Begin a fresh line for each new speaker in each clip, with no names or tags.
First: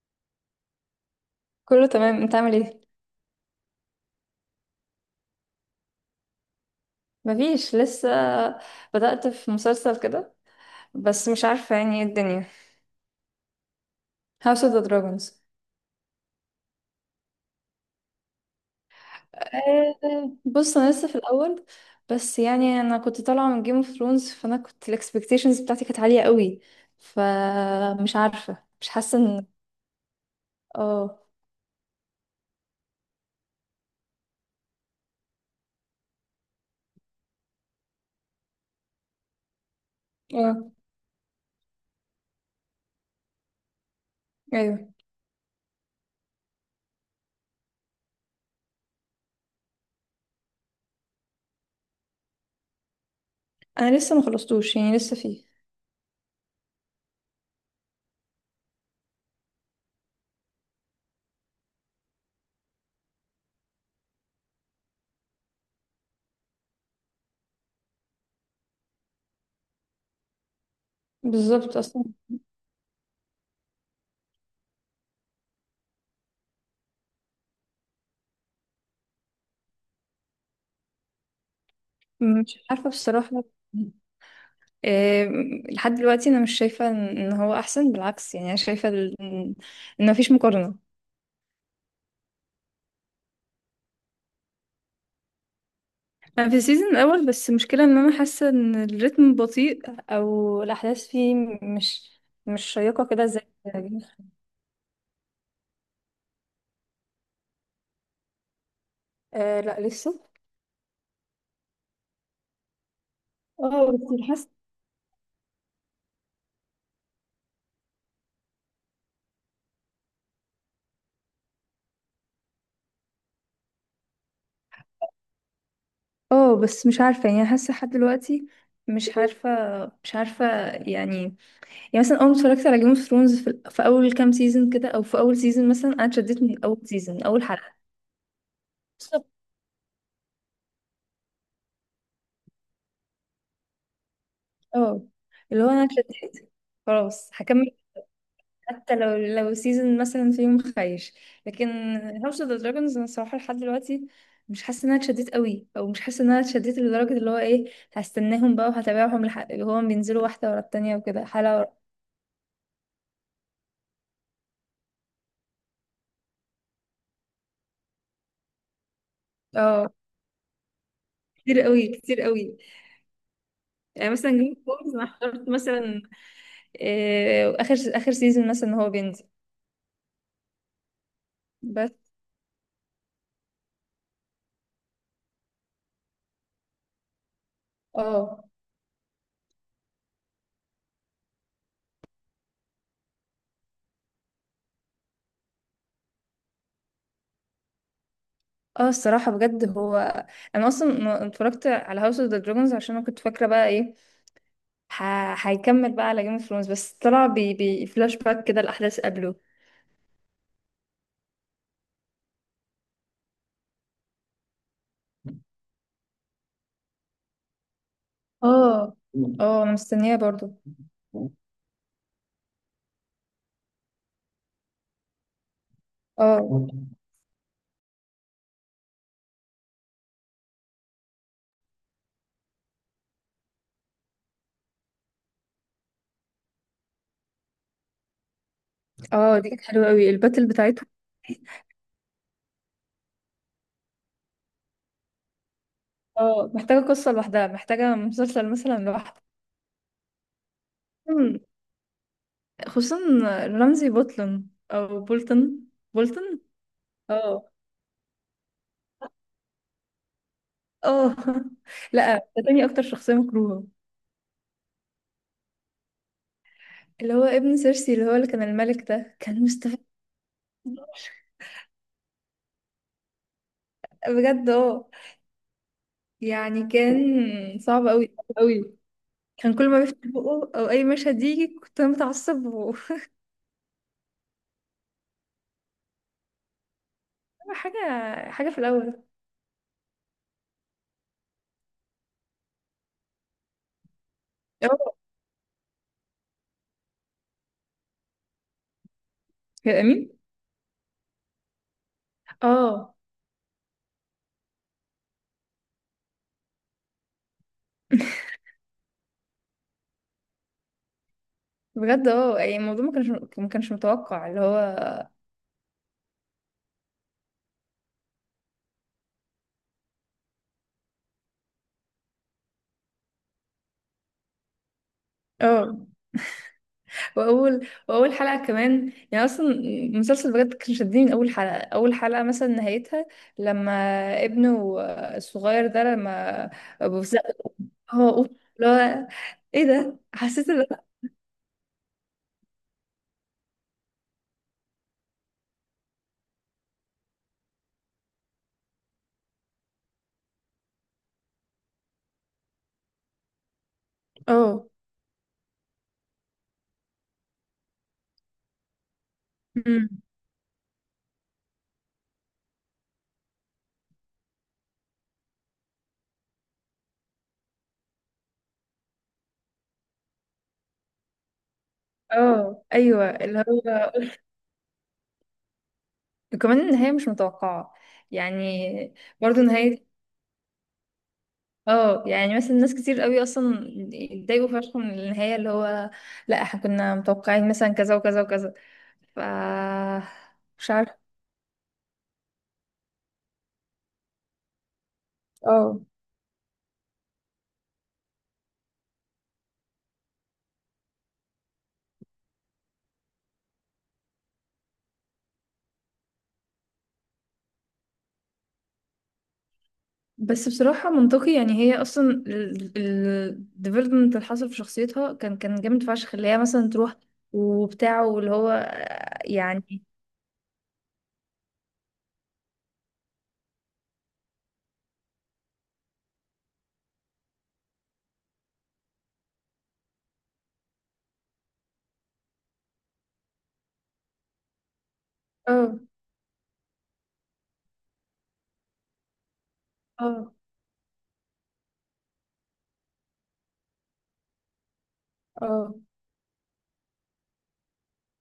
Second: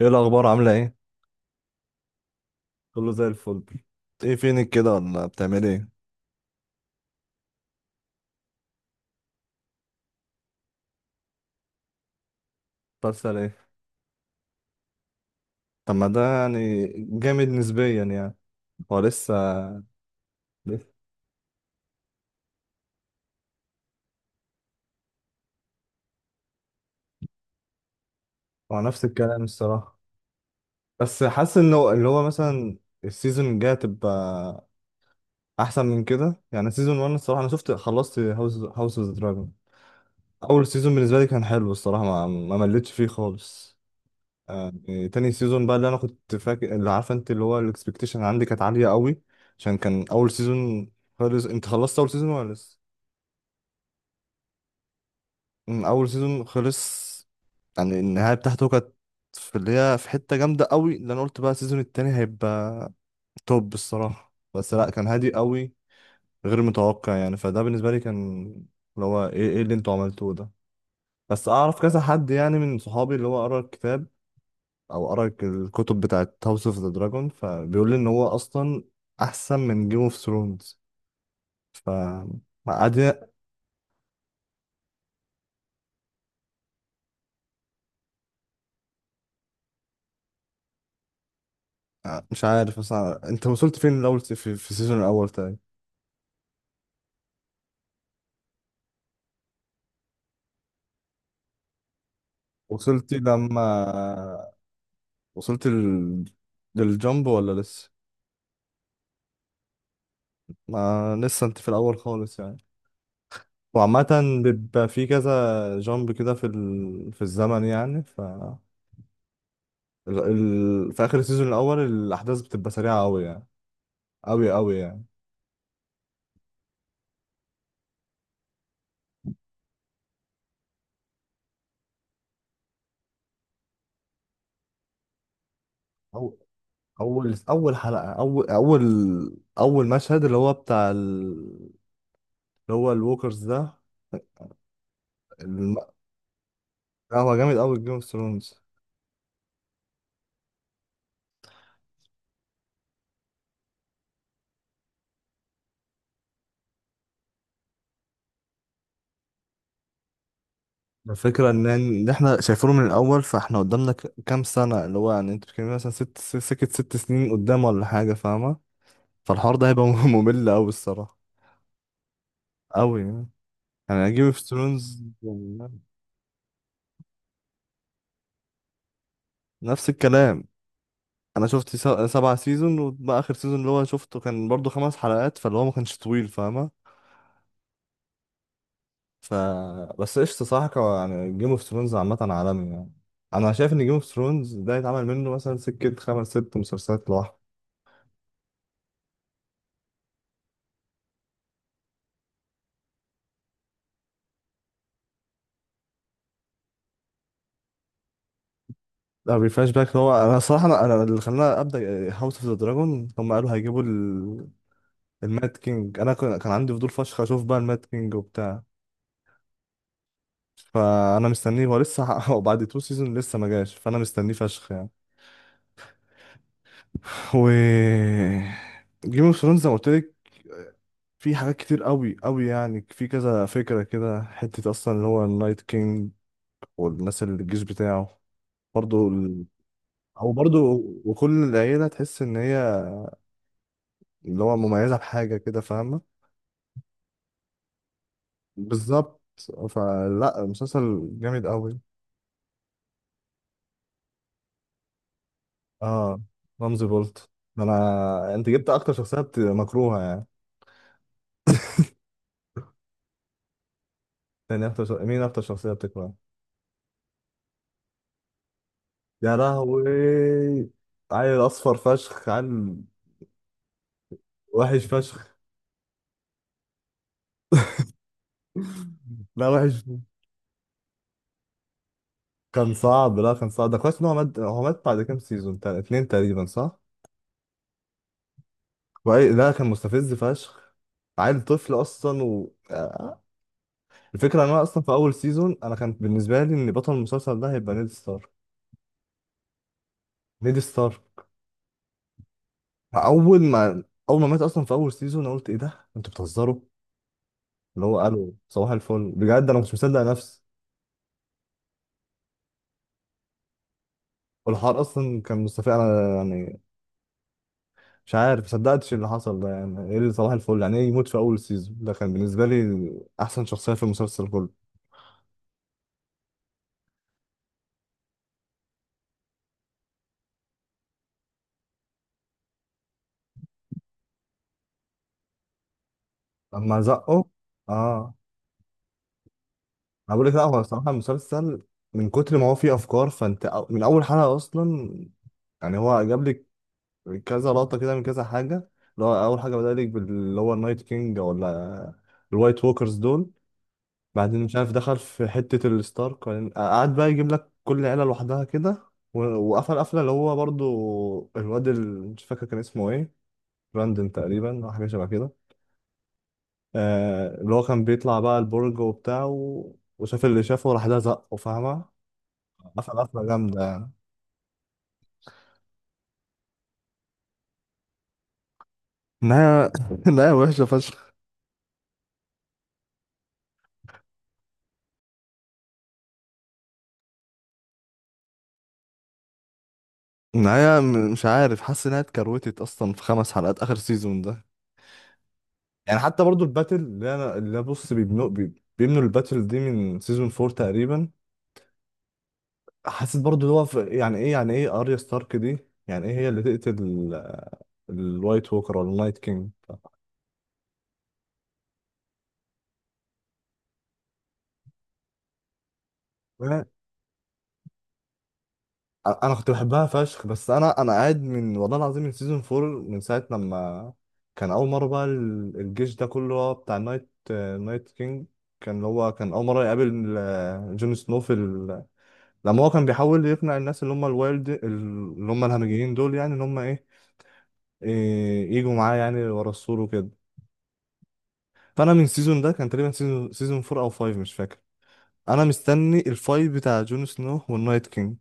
ايه الاخبار، عامله ايه؟
كله تمام، انت عامل ايه؟
كله زي الفل. ايه فينك كده ولا بتعمل ايه؟
مفيش لسه. بدأت في مسلسل كده بس مش عارفة يعني ايه الدنيا.
بتحصل ايه؟
House of the Dragons.
طب ما ده يعني جامد نسبيا يعني. هو لسه.
آه، بص
لسه
انا لسه في الاول. بس يعني انا كنت طالعة من Game of Thrones، فانا كنت الاكسبكتيشنز بتاعتي كانت عالية قوي. فمش عارفة،
هو
مش
نفس
حاسة
الكلام
ان...
الصراحه.
اه.
بس حاسس انه اللي هو مثلا السيزون الجاي هتبقى احسن من كده، يعني سيزون 1 الصراحه انا شفت خلصت هاوس اوف دراجون. اول
اه.
سيزون بالنسبه لي كان حلو الصراحه، ما مليتش فيه خالص. آه،
ايوه،
تاني سيزون بقى اللي انا كنت فاكر، اللي عارفه انت، اللي هو الاكسبكتيشن عندي كانت عاليه قوي عشان كان اول سيزون. خلص انت خلصت اول سيزون ولا لسه؟
انا لسه ما خلصتوش، يعني لسه فيه.
اول سيزون خلص، يعني النهايه بتاعته كانت في اللي هي في حته جامده قوي، اللي انا قلت بقى السيزون التاني هيبقى توب الصراحه. بس لا، كان هادي قوي، غير متوقع يعني، فده بالنسبه لي كان اللي هو ايه اللي انتوا عملتوه ده. بس
بالظبط
اعرف كذا
اصلا.
حد يعني من صحابي اللي هو قرا الكتاب او قرا الكتب بتاعت هاوس اوف ذا دراجون، فبيقول لي ان هو اصلا احسن من جيم اوف ثرونز. ف
مش عارفة
قاعدين.
بصراحة. لحد دلوقتي انا مش شايفه ان إن هو احسن. بالعكس، يعني انا شايفه ان إن مفيش مقارنه.
مش عارف اصلا انت وصلت فين الاول، في السيزون الاول تاني؟
انا في السيزون الاول، بس المشكله ان انا حاسه ان الريتم بطيء، او الاحداث فيه مش مش شيقه
وصلت
كده زي...
لما وصلت ال... للجامب ولا لسه؟
آه لا لسه.
ما لسه انت في الاول خالص يعني.
اه بس
وعامة
حاسه.
بيبقى في كذا جامب كده في الزمن يعني. في اخر السيزون الاول الاحداث بتبقى سريعة قوي يعني، قوي قوي يعني.
اه بس مش عارفه، يعني حاسه لحد دلوقتي. مش عارفه مش عارفه. يعني. يعني مثلا اول ما اتفرجت على جيم اوف ثرونز في اول كام سيزون كده، او في اول سيزون مثلا، انا اتشددت من اول سيزون من
اول
اول حلقه.
اول حلقه، اول اول مشهد اللي هو بتاع اللي هو الووكرز ده،
اه. اللي هو
الم...
انا اتشتت.
لا،
خلاص
هو جامد
هكمل.
قوي جيم اوف ثرونز.
حتى لو سيزون مثلا في يوم خايش، لكن هاوس اوف ذا دراجونز انا الصراحه لحد دلوقتي مش حاسه ان انا اتشدت قوي، او مش حاسه ان انا اتشدت لدرجه اللي هو ايه، هستناهم بقى وهتابعهم لحق هو بينزلوا واحده ورا التانية وكده
الفكره
حلقه
ان ان احنا شايفينه من الاول، فاحنا قدامنا كام سنه، اللي هو يعني انت بتتكلمي مثلا سكه 6 سنين قدام ولا حاجه فاهمه. فالحوار ده هيبقى
اه.
ممل قوي الصراحه،
كتير قوي، كتير قوي.
قوي يعني
يعني
يعني جيم
مثلا
اوف
جيم اوف ثرونز
ثرونز.
انا حضرت مثلا، آه، اخر اخر سيزون مثلا هو بينزل.
نفس الكلام، انا شفت
بس.
7 سيزون، وبقى اخر سيزون اللي هو شفته كان برضو 5 حلقات، فاللي هو ما كانش طويل فاهمه.
اه.
ف بس قشطة. صح يعني جيم اوف ثرونز عامة عالمي يعني. أنا شايف إن جيم اوف ثرونز ده يتعمل منه مثلا سكة خمس ست مسلسلات لوحده.
اه الصراحة بجد هو. انا اصلا ما اتفرجت على هاوس اوف ذا دراجونز عشان انا كنت فاكرة بقى ايه، هيكمل بقى على جيم اوف ثرونز، بس طلع فلاش باك كده الاحداث قبله.
لا، ريفلاش باك. هو أنا صراحة أنا اللي خلاني أبدأ هاوس أوف ذا دراجون، هم قالوا هيجيبوا المات كينج. أنا كان عندي فضول فشخ أشوف بقى المات كينج وبتاع.
اه. اه انا مستنية برضو.
فأنا مستنيه، هو لسه وبعد تو سيزون لسه ما جاش، فأنا مستنيه فشخ يعني.
اه.
و جيم اوف ثرونز زي ما قلت لك، في حاجات كتير قوي قوي يعني، في كذا فكرة كده، حتة أصلا اللي هو النايت كينج والناس اللي الجيش بتاعه، برضو
اه
ال...
دي كانت حلوة قوي
أو
الباتل
برضو،
بتاعتهم.
وكل العيلة تحس إن هي اللي هو مميزة بحاجة كده فاهمة.
اه محتاجة قصة لوحدها، محتاجة مسلسل مثلا
بالظبط،
لوحده.
فلا مسلسل
مم،
جامد قوي.
خصوصا رمزي بولتون او بولتون.
اه،
بولتون.
رمزي بولت.
اه.
ده انا، انت جبت اكتر شخصيه مكروهه يعني.
اه. لا، ده تاني اكتر شخصية مكروهة.
مين اكتر شخصيه بتكرهها؟
اللي هو ابن سيرسي، اللي هو اللي كان الملك، ده
يا
كان مستفز
لهوي، عيل اصفر فشخ، عيل
بجد.
وحش
اه.
فشخ.
يعني كان صعب قوي، صعب قوي.
لا،
كان كل ما
وحش.
بيفتح بقه او اي مشهد يجي كنت انا متعصب و...
كان صعب، لا، كان صعب، ده كويس ان هو مات. هو مات بعد كام سيزون اتنين تقريبا، صح؟
حاجه، حاجه في الاول.
لا، كان مستفز فشخ، عيل طفل اصلا و... آه. الفكره ان انا
اه
اصلا في اول سيزون انا كان بالنسبه لي ان بطل المسلسل ده هيبقى نيد ستار.
كان امين.
نيد ستار
اه.
اول ما اول ما مات اصلا في اول سيزون، انا قلت ايه ده انتوا بتهزروا، اللي هو قالوا صباح الفل، بجد انا مش مصدق نفسي.
بجد اه، يعني الموضوع ما كانش متوقع اللي
والحوار
هو.
اصلا كان مستفز انا يعني، مش عارف مصدقتش اللي حصل ده، يعني ايه اللي صباح الفل، يعني ايه يموت في اول سيزون، ده كان بالنسبه لي احسن شخصيه في المسلسل كله.
اه، واول حلقه كمان، يعني اصلا المسلسل بجد كان شدني من اول حلقه. اول حلقه مثلا نهايتها، لما ابنه الصغير ده، لما
لما
ابو،
زقه.
هو
اه،
أوف، لا، ايه ده،
انا بقول لك، لا،
حسيت
هو
ان...
الصراحه المسلسل من كتر ما هو فيه افكار، فانت من اول حلقه اصلا يعني هو جاب لك كذا لقطه كده من كذا حاجه، اللي هو اول حاجه بدأ لك باللي هو النايت كينج ولا الوايت ووكرز دول، بعدين مش
اه.
عارف دخل في حته الستارك، وبعدين قعد بقى يجيب لك كل عيله لوحدها كده. وقفل
أمم.
قفله اللي هو برضو الواد مش فاكر كان اسمه ايه، براندن تقريبا او حاجه شبه كده. اللي هو كان بيطلع بقى البرج وبتاع وشاف اللي شافه، وراح ده زقه فاهمة.
اه
قفل
ايوه
قفلة
اللي
جامدة
هو.
يعني.
وكمان النهايه مش متوقعه، يعني برضو
النهاية
نهايه.
النهاية وحشة فشخ.
اه، يعني مثلا ناس كتير قوي اصلا اتضايقوا فشخ من النهايه، اللي هو لا احنا كنا متوقعين مثلا كذا وكذا وكذا، ف... مش
النهاية
عارفه.
مش عارف، حاسس إنها اتكروتت أصلا في 5 حلقات آخر سيزون ده.
اه
يعني حتى برضو الباتل اللي أنا بص بيبنوا بيبنوا الباتل دي من سيزون فور تقريبا. حسيت برضو اللي هو يعني إيه يعني إيه أريا ستارك دي؟ يعني إيه هي اللي تقتل الوايت ووكر ولا النايت كينج؟
بس بصراحه منطقي، يعني هي اصلا الديفلوبمنت اللي حصل في شخصيتها كان جامد فشخ، اللي هي مثلا تروح وبتاعه واللي هو،
انا كنت
يعني.
بحبها فشخ، بس انا قاعد من والله العظيم من سيزون 4، من ساعه لما كان اول مره بقى الجيش ده كله هو بتاع نايت كينج، كان اللي هو كان اول مره يقابل جون سنو في لما هو كان بيحاول يقنع الناس اللي هم الوايلد، اللي هم
اه.
الهمجيين دول يعني، اللي هم ايه، يجوا معاه يعني ورا السور وكده.
اه.
فانا من السيزون ده كان تقريبا سيزون 4 او 5 مش فاكر. انا
اه.
مستني الفايت بتاع جون سنو والنايت كينج.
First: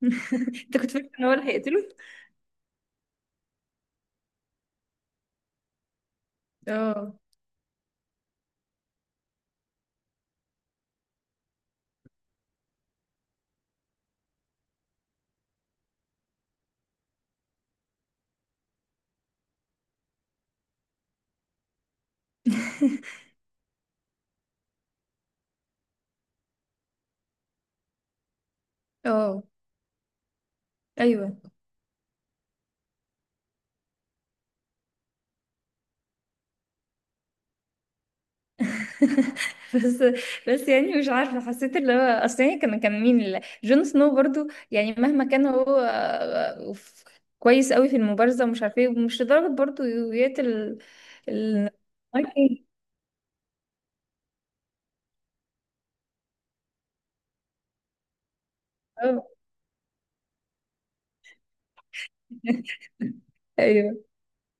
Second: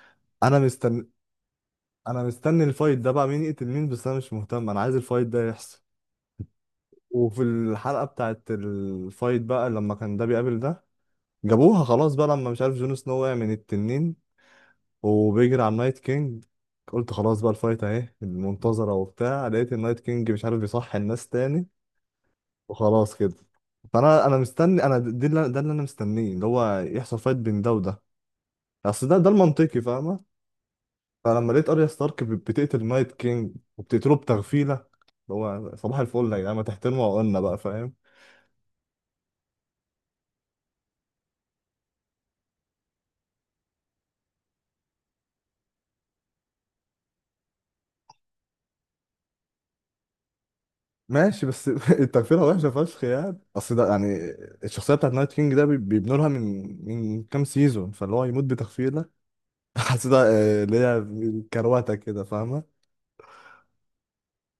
انا
انت كنت
مستني
فاكر ان هو اللي هيقتله؟
انا مستني الفايت ده بقى مين يقتل مين، بس انا مش مهتم، انا عايز الفايت ده يحصل.
اه.
وفي الحلقة بتاعت الفايت بقى لما كان ده بيقابل ده، جابوها خلاص بقى، لما مش عارف جون سنو وقع من التنين وبيجري على النايت كينج، قلت خلاص بقى الفايت اهي المنتظرة وبتاع، لقيت النايت كينج مش عارف بيصحي الناس تاني، وخلاص كده. فانا مستني، انا دي اللي ده اللي انا مستنيه اللي هو يحصل فايت بين ده وده، اصل ده
اه
المنطقي فاهمة.
ايوه.
فلما لقيت اريا ستارك بتقتل نايت كينج، وبتقتله بتغفيله، اللي هو صباح الفل يا جدعان، ما تحترموا عقولنا بقى فاهم.
بس بس يعني مش عارفه، حسيت اللي هو اصل يعني كان مين اللي... جون سنو برضو، يعني مهما كان هو، آه، ف- كويس قوي في المبارزه ومش عارفه ايه، ومش لدرجه برضو يقتل.
ماشي، بس
ال...
التغفيله
اوكي.
وحشه فشخ يعني، اصل ده يعني الشخصيه بتاعت نايت كينج ده بيبنوا لها من كام سيزون، فاللي هو يموت بتغفيله،
اه.
حسيتها اللي هي كروته كده فاهمه.
ايوه.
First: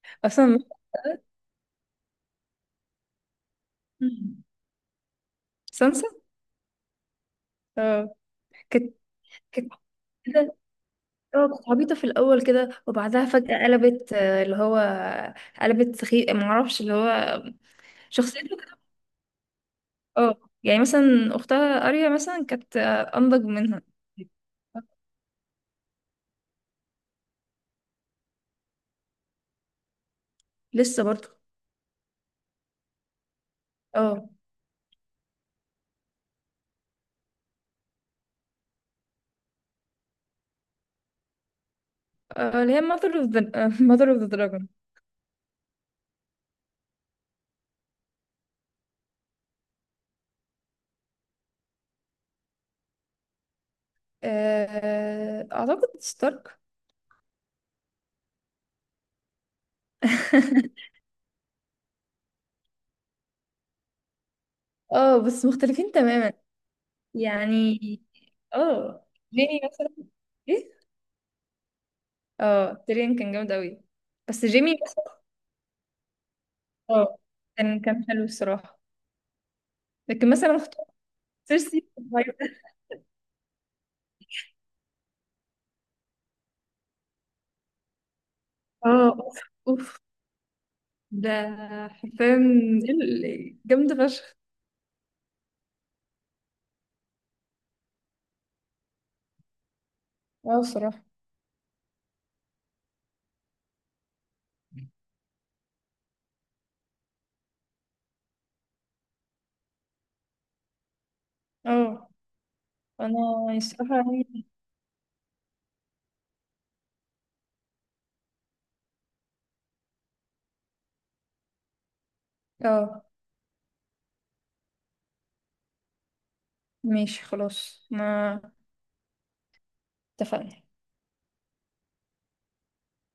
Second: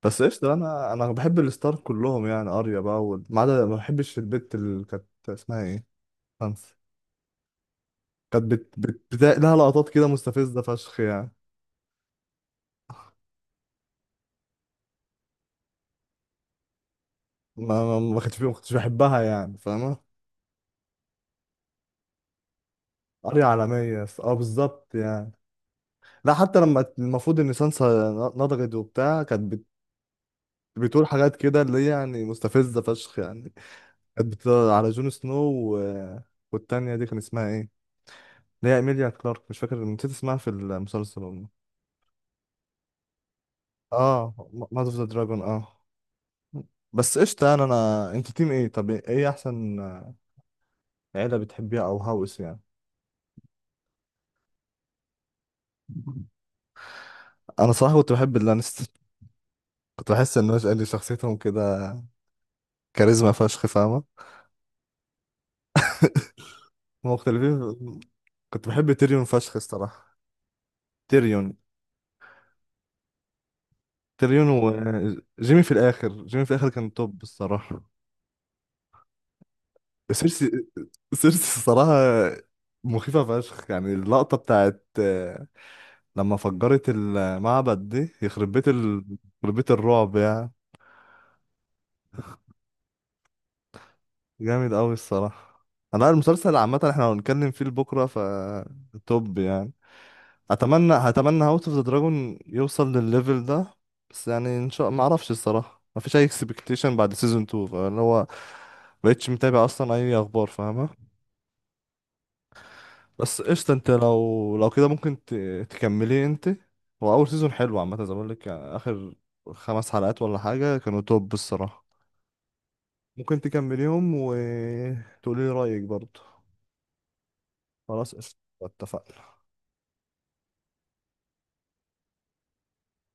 بس قشطه،
اصلا.
انا بحب الستار كلهم، يعني اريا بقى ما عدا، ما بحبش
مم.
البت اللي كانت اسمها ايه.
سانسا.
خمسة.
اه.
كانت
كانت
لها
كانت
لقطات كده مستفزه فشخ يعني،
اه كنت عبيطة في الأول كده، وبعدها فجأة قلبت، آه، اللي هو قلبت سخي، معرفش اللي هو
ما
شخصيته
كنتش
كده.
بحبها يعني فاهمة.
اه يعني مثلا أختها أريا مثلا كانت، آه،
قرية
أنضج منها.
عالمية، اه بالظبط يعني. لا، حتى لما المفروض ان سانسا نضجت وبتاع كانت
لسه
بتقول
برضه.
حاجات كده اللي هي يعني مستفزة فشخ يعني،
اه.
كانت على جون سنو و... والتانية دي كان اسمها ايه؟ اللي هي ايميليا كلارك، مش فاكر، نسيت اسمها في المسلسل والله.
آه، اللي هي mother of the mother of the
اه،
dragon.
ماذر اوف ذا دراجون اه. بس قشطة يعني انا، انت تيم ايه؟ طب ايه احسن عيلة بتحبيها او هاوس يعني؟
آه، أعتقد ستارك.
انا صراحة كنت بحب اللانستر، كنت بحس ان هو قال شخصيتهم كده كاريزما فشخ فاهمة.
اه بس مختلفين تماما.
هما مختلفين
يعني.
كنت بحب
اه
تيريون فشخ
جيمي مثلا.
الصراحة.
ايه.
تيريون
اه تيريون كان جامد أوي. بس
تيريون.
جيمي مثلا.
وجيمي في الآخر، كان
اه
توب
كان
الصراحة.
كان حلو الصراحة، لكن
سيرسي
مثلا اختار
سيرسي
سيرسي.
الصراحة. مخيفة فشخ يعني، اللقطة بتاعت لما فجرت المعبد دي، يخرب بيت
اه اوف.
يخرب بيت
اوف
الرعب يعني.
ده حرفيا ال- جامدة فشخ.
جامد أوي الصراحة. أنا المسلسل عامة احنا هنتكلم فيه بكرة. توب يعني.
اه الصراحة.
هتمنى هاوس اوف ذا دراجون يوصل للليفل ده. بس يعني ان شاء، ما اعرفش الصراحه، ما فيش اي اكسبكتيشن بعد سيزون 2 فاللي هو بقتش متابع اصلا اي اخبار فاهمه.
اه انا
بس قشطه، انت
الصراحة يعني.
لو كده ممكن تكملي انت. هو اول سيزون حلو عامه زي ما بقول لك يعني، اخر 5 حلقات ولا حاجه كانوا توب الصراحه.
اه
ممكن تكمليهم وتقولي لي رايك برضه.
ماشي خلاص،
خلاص قشطه،
ما
اتفقنا.
اتفقنا.